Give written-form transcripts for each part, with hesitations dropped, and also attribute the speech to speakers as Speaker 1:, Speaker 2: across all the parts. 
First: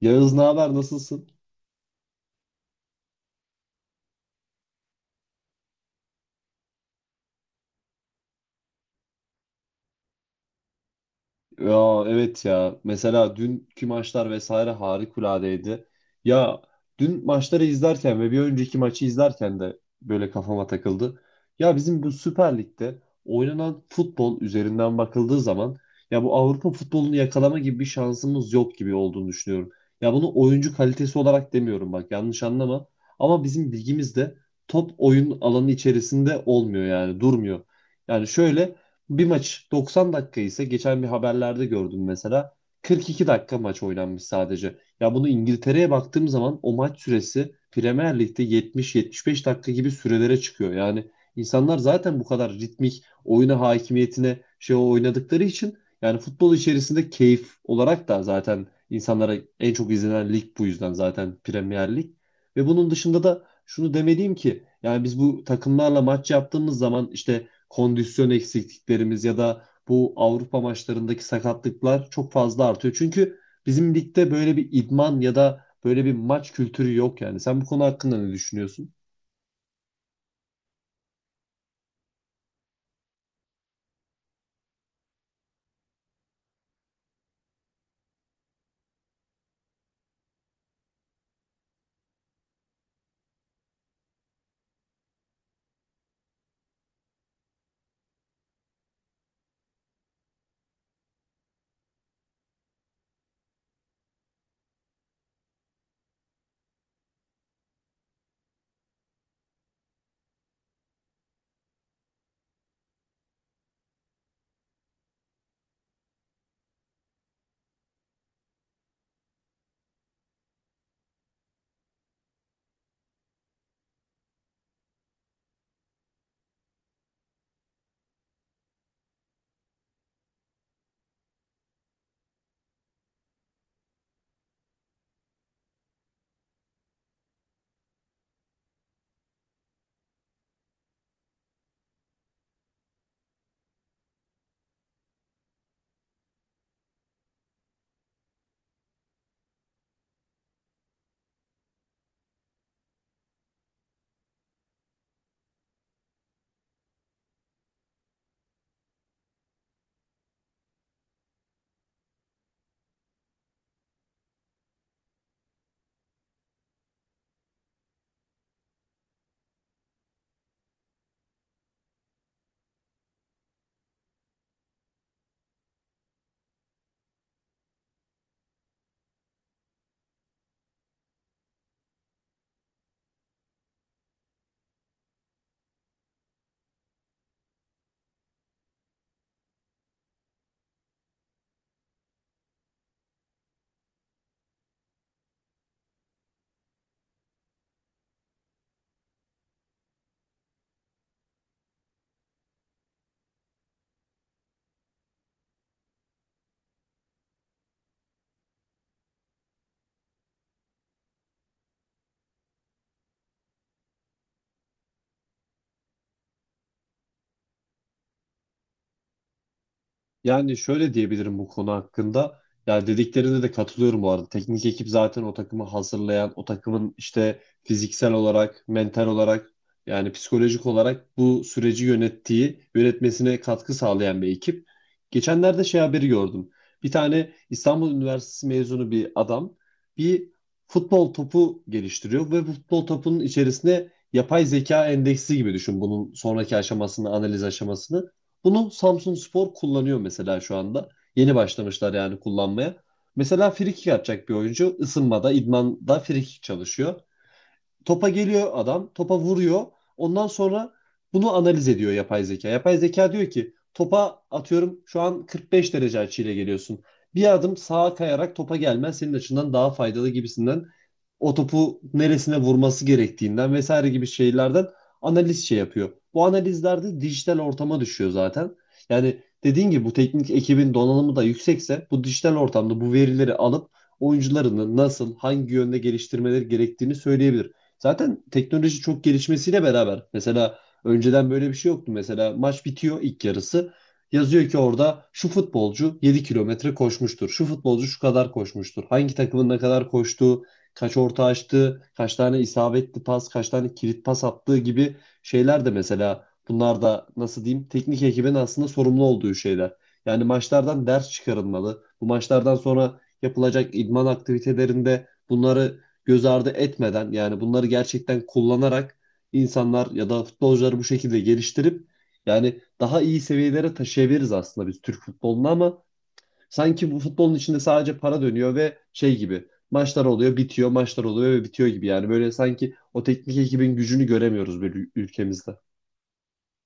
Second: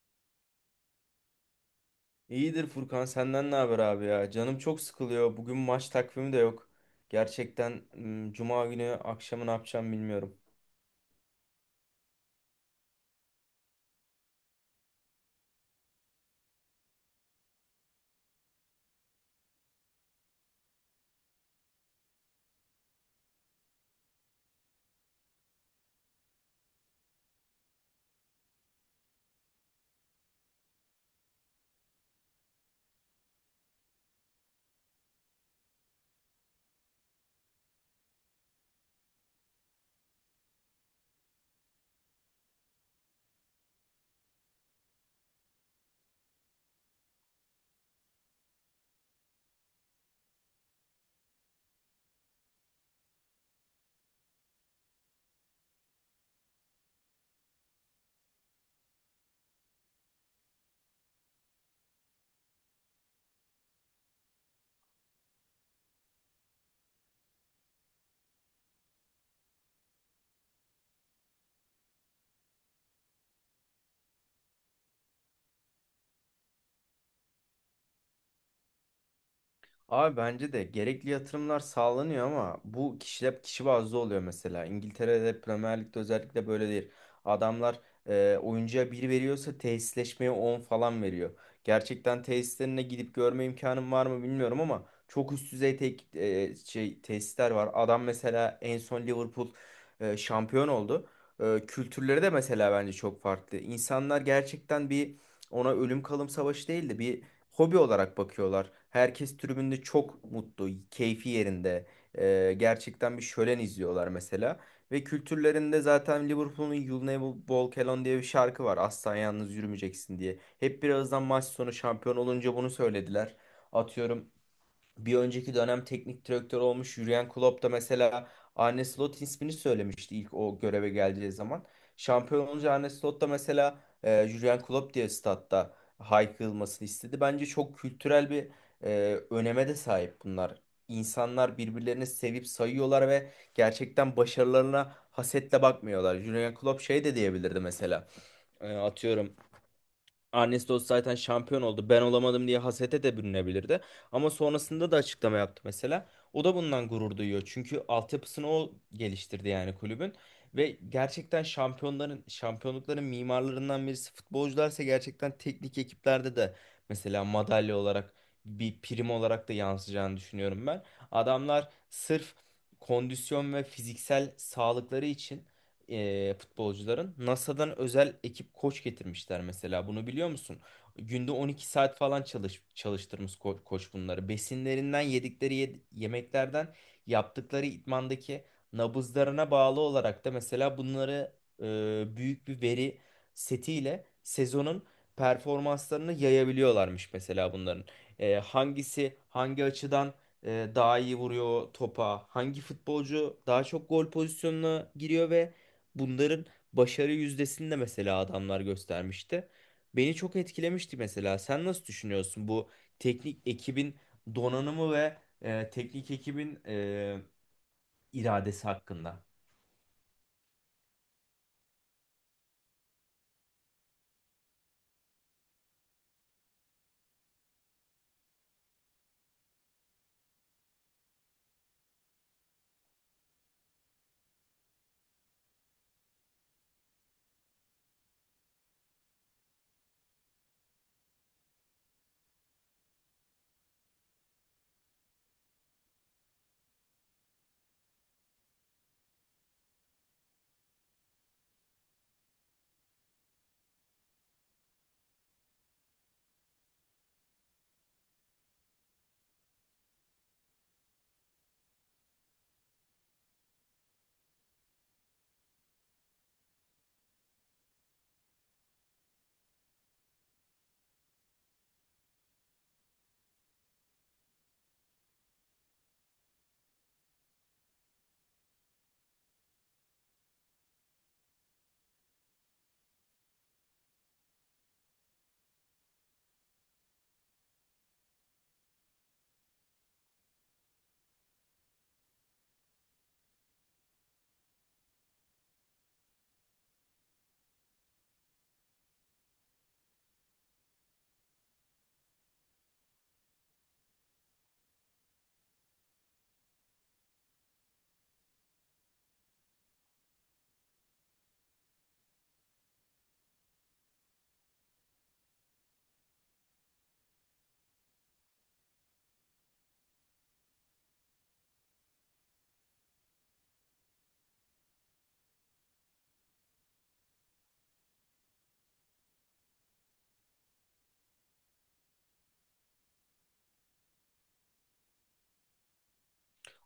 Speaker 1: Yağız, ne haber, nasılsın?
Speaker 2: İyidir Furkan, senden ne haber abi ya? Canım çok sıkılıyor. Bugün maç takvimi de yok. Gerçekten Cuma günü akşamı ne yapacağım bilmiyorum.
Speaker 1: Ya evet, ya mesela dünkü maçlar vesaire harikuladeydi. Ya dün maçları izlerken ve bir önceki maçı izlerken de böyle kafama takıldı. Ya bizim bu Süper Lig'de oynanan futbol üzerinden bakıldığı zaman ya bu Avrupa futbolunu yakalama gibi bir şansımız yok gibi olduğunu düşünüyorum. Ya bunu oyuncu kalitesi olarak demiyorum, bak yanlış anlama. Ama bizim ligimizde top oyun alanı içerisinde olmuyor, yani durmuyor. Yani şöyle, bir maç 90 dakika ise geçen bir haberlerde gördüm mesela 42 dakika maç oynanmış sadece. Ya bunu İngiltere'ye baktığım zaman o maç süresi Premier Lig'de 70-75 dakika gibi sürelere çıkıyor. Yani insanlar zaten bu kadar ritmik oyuna hakimiyetine oynadıkları için yani futbol içerisinde keyif olarak da zaten insanlara en çok izlenen lig bu yüzden zaten Premier Lig. Ve bunun dışında da şunu demeliyim ki yani biz bu takımlarla maç yaptığımız zaman işte kondisyon eksikliklerimiz ya da bu Avrupa maçlarındaki sakatlıklar çok fazla artıyor. Çünkü bizim ligde böyle bir idman ya da böyle bir maç kültürü yok yani. Sen bu konu hakkında ne düşünüyorsun?
Speaker 2: Abi bence de gerekli yatırımlar sağlanıyor ama bu kişiler kişi bazlı oluyor mesela. İngiltere'de Premier Lig'de özellikle böyle değil. Adamlar oyuncuya bir veriyorsa tesisleşmeye 10 falan veriyor. Gerçekten tesislerine gidip görme imkanım var mı bilmiyorum ama çok üst düzey şey tesisler var. Adam mesela en son Liverpool şampiyon oldu. Kültürleri de mesela bence çok farklı. İnsanlar gerçekten bir ona ölüm kalım savaşı değildi. Bir hobi olarak bakıyorlar. Herkes tribünde çok mutlu, keyfi yerinde. Gerçekten bir şölen izliyorlar mesela. Ve kültürlerinde zaten Liverpool'un You'll Never Walk Alone diye bir şarkı var. Asla yalnız yürümeyeceksin diye. Hep birazdan maç sonu şampiyon olunca bunu söylediler. Atıyorum, bir önceki dönem teknik direktör olmuş Jürgen Klopp da mesela Arne Slot ismini söylemişti ilk o göreve geldiği zaman. Şampiyon olunca Arne Slot da mesela Jürgen Klopp diye statta haykırılmasını istedi. Bence çok kültürel bir öneme de sahip bunlar. İnsanlar birbirlerini sevip sayıyorlar ve gerçekten başarılarına hasetle bakmıyorlar. Jürgen Klopp şey de diyebilirdi mesela. Atıyorum, Ernestos zaten şampiyon oldu. Ben olamadım diye hasete de bürünebilirdi. Ama sonrasında da açıklama yaptı mesela. O da bundan gurur duyuyor. Çünkü altyapısını o geliştirdi yani kulübün. Ve gerçekten şampiyonların, şampiyonlukların mimarlarından birisi futbolcularsa gerçekten teknik ekiplerde de mesela madalya olarak, bir prim olarak da yansıyacağını düşünüyorum ben. Adamlar sırf kondisyon ve fiziksel sağlıkları için futbolcuların NASA'dan özel ekip koç getirmişler mesela. Bunu biliyor musun? Günde 12 saat falan çalıştırmış koç bunları. Besinlerinden yemeklerden yaptıkları idmandaki nabızlarına bağlı olarak da mesela bunları e, büyük bir veri setiyle sezonun performanslarını yayabiliyorlarmış mesela bunların. Hangisi hangi açıdan daha iyi vuruyor topa, hangi futbolcu daha çok gol pozisyonuna giriyor ve bunların başarı yüzdesini de mesela adamlar göstermişti. Beni çok etkilemişti mesela. Sen nasıl düşünüyorsun bu teknik ekibin donanımı ve teknik ekibin iradesi hakkında?
Speaker 1: Yani şöyle diyebilirim bu konu hakkında. Ya dediklerine de katılıyorum bu arada. Teknik ekip zaten o takımı hazırlayan, o takımın işte fiziksel olarak, mental olarak, yani psikolojik olarak bu süreci yönettiği, yönetmesine katkı sağlayan bir ekip. Geçenlerde haberi gördüm. Bir tane İstanbul Üniversitesi mezunu bir adam bir futbol topu geliştiriyor ve bu futbol topunun içerisine yapay zeka endeksi gibi düşün bunun sonraki aşamasını, analiz aşamasını. Bunu Samsunspor kullanıyor mesela şu anda. Yeni başlamışlar yani kullanmaya. Mesela frikik atacak bir oyuncu ısınmada, idmanda frikik çalışıyor. Topa geliyor adam, topa vuruyor. Ondan sonra bunu analiz ediyor yapay zeka. Yapay zeka diyor ki topa atıyorum şu an 45 derece açıyla geliyorsun. Bir adım sağa kayarak topa gelmen senin açından daha faydalı gibisinden o topu neresine vurması gerektiğinden vesaire gibi şeylerden analiz yapıyor. Bu analizlerde dijital ortama düşüyor zaten. Yani dediğin gibi bu teknik ekibin donanımı da yüksekse bu dijital ortamda bu verileri alıp oyuncularını nasıl, hangi yönde geliştirmeleri gerektiğini söyleyebilir. Zaten teknoloji çok gelişmesiyle beraber mesela önceden böyle bir şey yoktu. Mesela maç bitiyor ilk yarısı. Yazıyor ki orada şu futbolcu 7 kilometre koşmuştur. Şu futbolcu şu kadar koşmuştur. Hangi takımın ne kadar koştuğu, kaç orta açtığı, kaç tane isabetli pas, kaç tane kilit pas attığı gibi şeyler de mesela bunlar da nasıl diyeyim teknik ekibin aslında sorumlu olduğu şeyler. Yani maçlardan ders çıkarılmalı. Bu maçlardan sonra yapılacak idman aktivitelerinde bunları göz ardı etmeden, yani bunları gerçekten kullanarak insanlar ya da futbolcuları bu şekilde geliştirip yani daha iyi seviyelere taşıyabiliriz aslında biz Türk futbolunu. Ama sanki bu futbolun içinde sadece para dönüyor ve şey gibi maçlar oluyor bitiyor, maçlar oluyor ve bitiyor gibi, yani böyle sanki o teknik ekibin gücünü göremiyoruz bir ülkemizde.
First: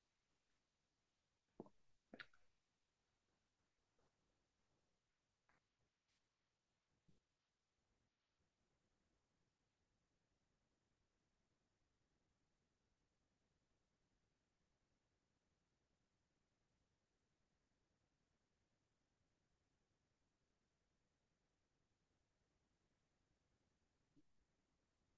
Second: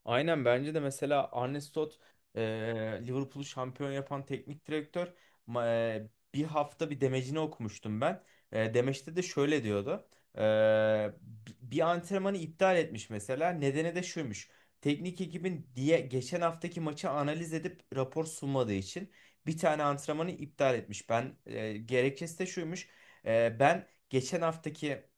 Speaker 2: Aynen, bence de mesela Arne Slot e, Liverpool'u şampiyon yapan teknik direktör Ma- bir hafta bir demecini okumuştum ben. Demeçte de şöyle diyordu. E, Bir antrenmanı iptal etmiş mesela. Nedeni de şuymuş. Teknik ekibin diye geçen haftaki maçı analiz edip rapor sunmadığı için bir tane antrenmanı iptal etmiş. Gerekçesi de şuymuş. Ben geçen haftaki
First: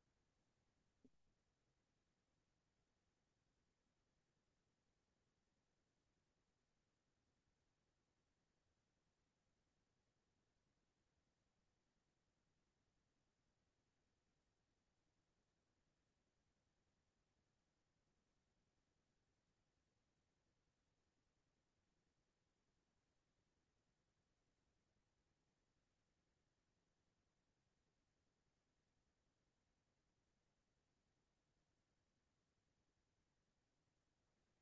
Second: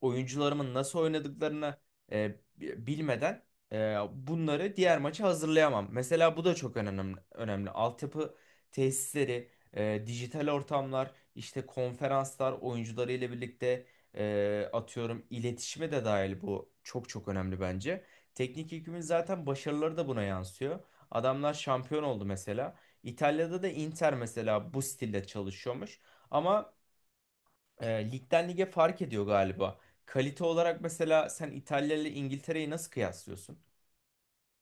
Speaker 2: oyuncularımın nasıl oynadıklarını e, bilmeden bunları diğer maça hazırlayamam. Mesela bu da çok önemli. Altyapı tesisleri, dijital ortamlar, işte konferanslar, oyuncularıyla birlikte atıyorum iletişime de dahil, bu çok çok önemli bence. Teknik ekibimin zaten başarıları da buna yansıyor. Adamlar şampiyon oldu mesela. İtalya'da da Inter mesela bu stilde çalışıyormuş. Ama ligden lige fark ediyor galiba. Kalite olarak mesela sen İtalya ile İngiltere'yi nasıl kıyaslıyorsun?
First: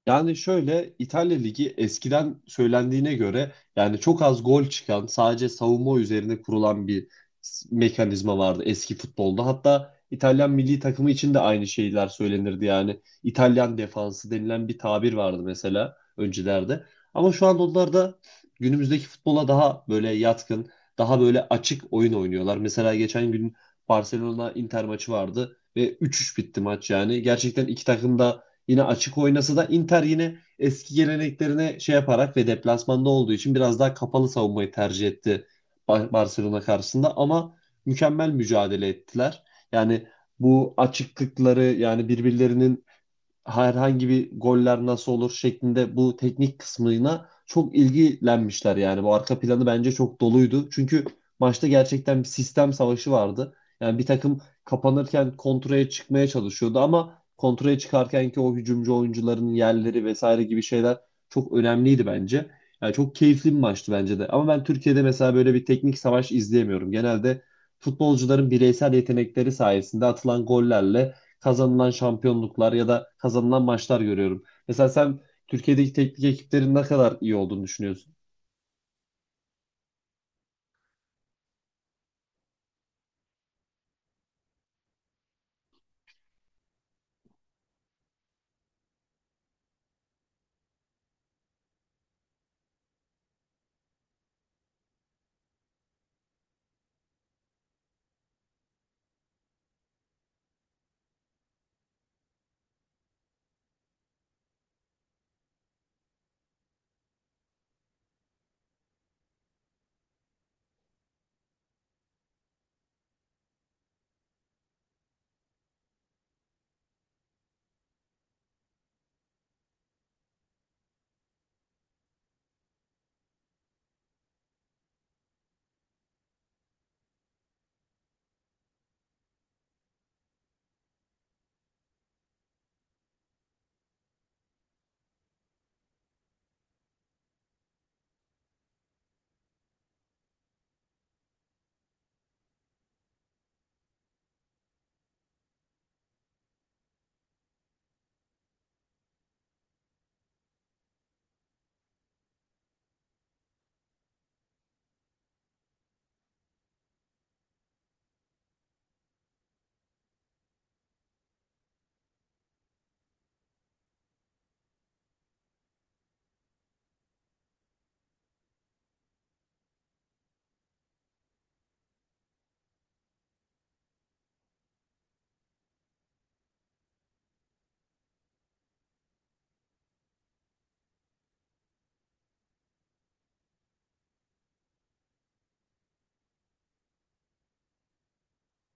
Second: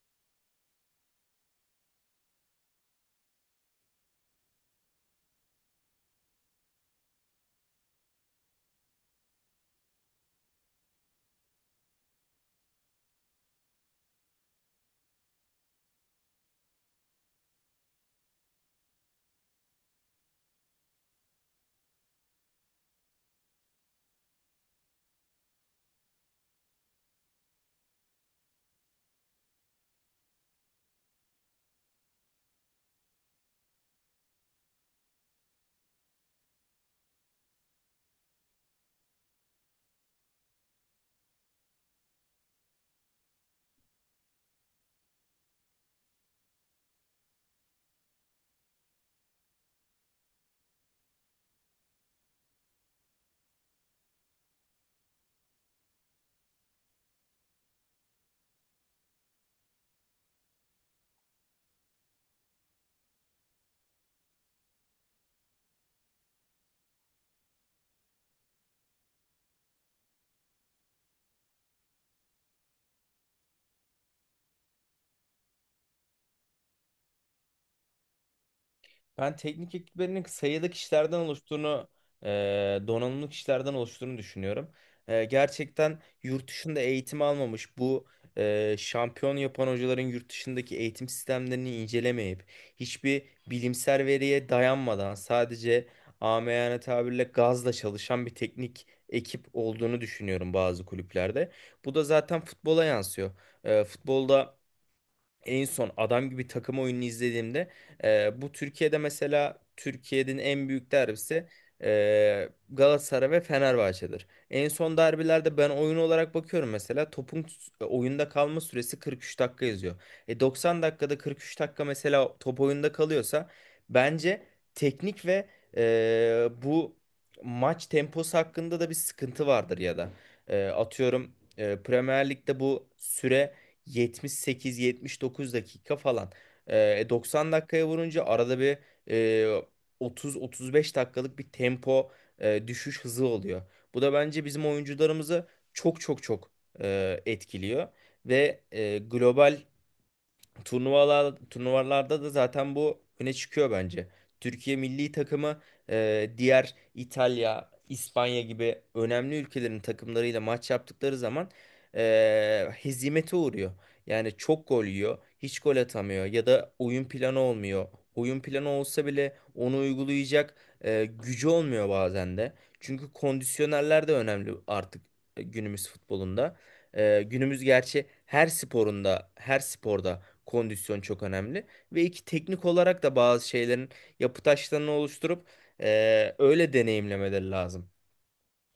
Speaker 1: Yani şöyle, İtalya Ligi eskiden söylendiğine göre yani çok az gol çıkan, sadece savunma üzerine kurulan bir mekanizma vardı eski futbolda. Hatta İtalyan milli takımı için de aynı şeyler söylenirdi yani. İtalyan defansı denilen bir tabir vardı mesela öncelerde. Ama şu an onlar da günümüzdeki futbola daha böyle yatkın, daha böyle açık oyun oynuyorlar. Mesela geçen gün Barcelona Inter maçı vardı ve 3-3 bitti maç yani. Gerçekten iki takım da yine açık oynasa da Inter yine eski geleneklerine şey yaparak ve deplasmanda olduğu için biraz daha kapalı savunmayı tercih etti Barcelona karşısında. Ama mükemmel mücadele ettiler. Yani bu açıklıkları, yani birbirlerinin herhangi bir goller nasıl olur şeklinde bu teknik kısmına çok ilgilenmişler yani. Bu arka planı bence çok doluydu. Çünkü maçta gerçekten bir sistem savaşı vardı. Yani bir takım kapanırken kontraya çıkmaya çalışıyordu, ama kontraya çıkarken ki o hücumcu oyuncuların yerleri vesaire gibi şeyler çok önemliydi bence. Yani çok keyifli bir maçtı bence de. Ama ben Türkiye'de mesela böyle bir teknik savaş izleyemiyorum. Genelde futbolcuların bireysel yetenekleri sayesinde atılan gollerle kazanılan şampiyonluklar ya da kazanılan maçlar görüyorum. Mesela sen Türkiye'deki teknik ekiplerin ne kadar iyi olduğunu düşünüyorsun?
Speaker 2: Ben teknik ekiplerinin sayıda e, donanımlı kişilerden oluştuğunu düşünüyorum. Gerçekten yurt dışında eğitim almamış bu şampiyon yapan hocaların yurt dışındaki eğitim sistemlerini incelemeyip hiçbir bilimsel veriye dayanmadan sadece amiyane tabirle gazla çalışan bir teknik ekip olduğunu düşünüyorum bazı kulüplerde. Bu da zaten futbola yansıyor. Futbolda en son adam gibi takım oyununu izlediğimde, bu Türkiye'de mesela Türkiye'nin en büyük derbisi, Galatasaray ve Fenerbahçe'dir. En son derbilerde ben oyun olarak bakıyorum mesela topun oyunda kalma süresi 43 dakika yazıyor. E 90 dakikada 43 dakika mesela top oyunda kalıyorsa bence teknik ve bu maç temposu hakkında da bir sıkıntı vardır ya da atıyorum Premier Lig'de bu süre 78-79 dakika falan. 90 dakikaya vurunca arada bir e, 30-35 dakikalık bir tempo düşüş hızı oluyor. Bu da bence bizim oyuncularımızı çok çok çok etkiliyor ve global turnuvalarda da zaten bu öne çıkıyor bence. Türkiye milli takımı diğer İtalya, İspanya gibi önemli ülkelerin takımlarıyla maç yaptıkları zaman hezimete uğruyor. Yani çok gol yiyor, hiç gol atamıyor ya da oyun planı olmuyor. Oyun planı olsa bile onu uygulayacak gücü olmuyor bazen de. Çünkü kondisyonerler de önemli artık günümüz futbolunda. Günümüz gerçi her sporunda, her sporda kondisyon çok önemli. Ve iki teknik olarak da bazı şeylerin yapı taşlarını oluşturup öyle deneyimlemeleri lazım,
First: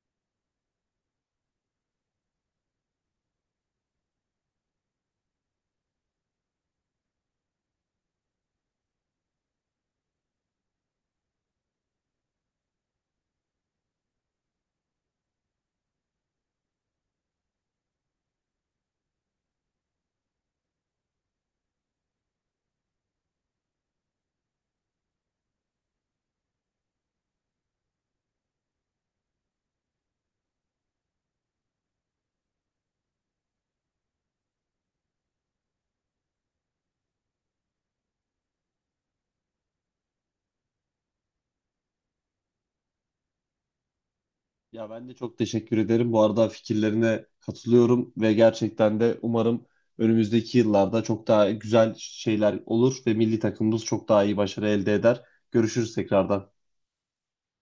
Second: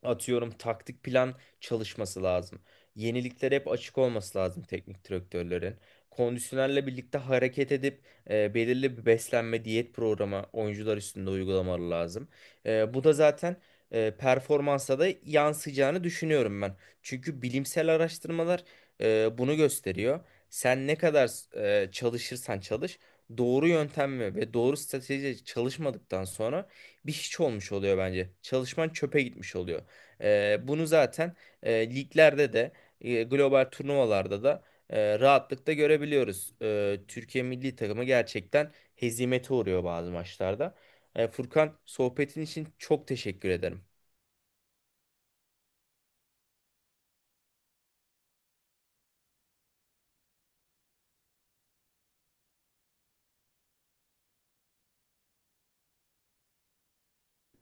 Speaker 2: atıyorum taktik plan çalışması lazım. Yeniliklere hep açık olması lazım teknik direktörlerin. Kondisyonerle birlikte hareket edip belirli bir beslenme diyet programı oyuncular üstünde uygulamaları lazım. Bu da zaten performansa da yansıyacağını düşünüyorum ben. Çünkü bilimsel araştırmalar bunu gösteriyor. Sen ne kadar çalışırsan çalış, doğru yöntemle ve doğru stratejiyle çalışmadıktan sonra bir hiç olmuş oluyor bence. Çalışman çöpe gitmiş oluyor. Bunu zaten liglerde de global turnuvalarda da rahatlıkla görebiliyoruz. Türkiye milli takımı gerçekten hezimete uğruyor bazı maçlarda. Furkan, sohbetin için çok teşekkür ederim.
Speaker 1: Ya ben de çok teşekkür ederim. Bu arada fikirlerine katılıyorum ve gerçekten de umarım önümüzdeki yıllarda çok daha güzel şeyler olur ve milli takımımız çok daha iyi başarı elde eder. Görüşürüz tekrardan.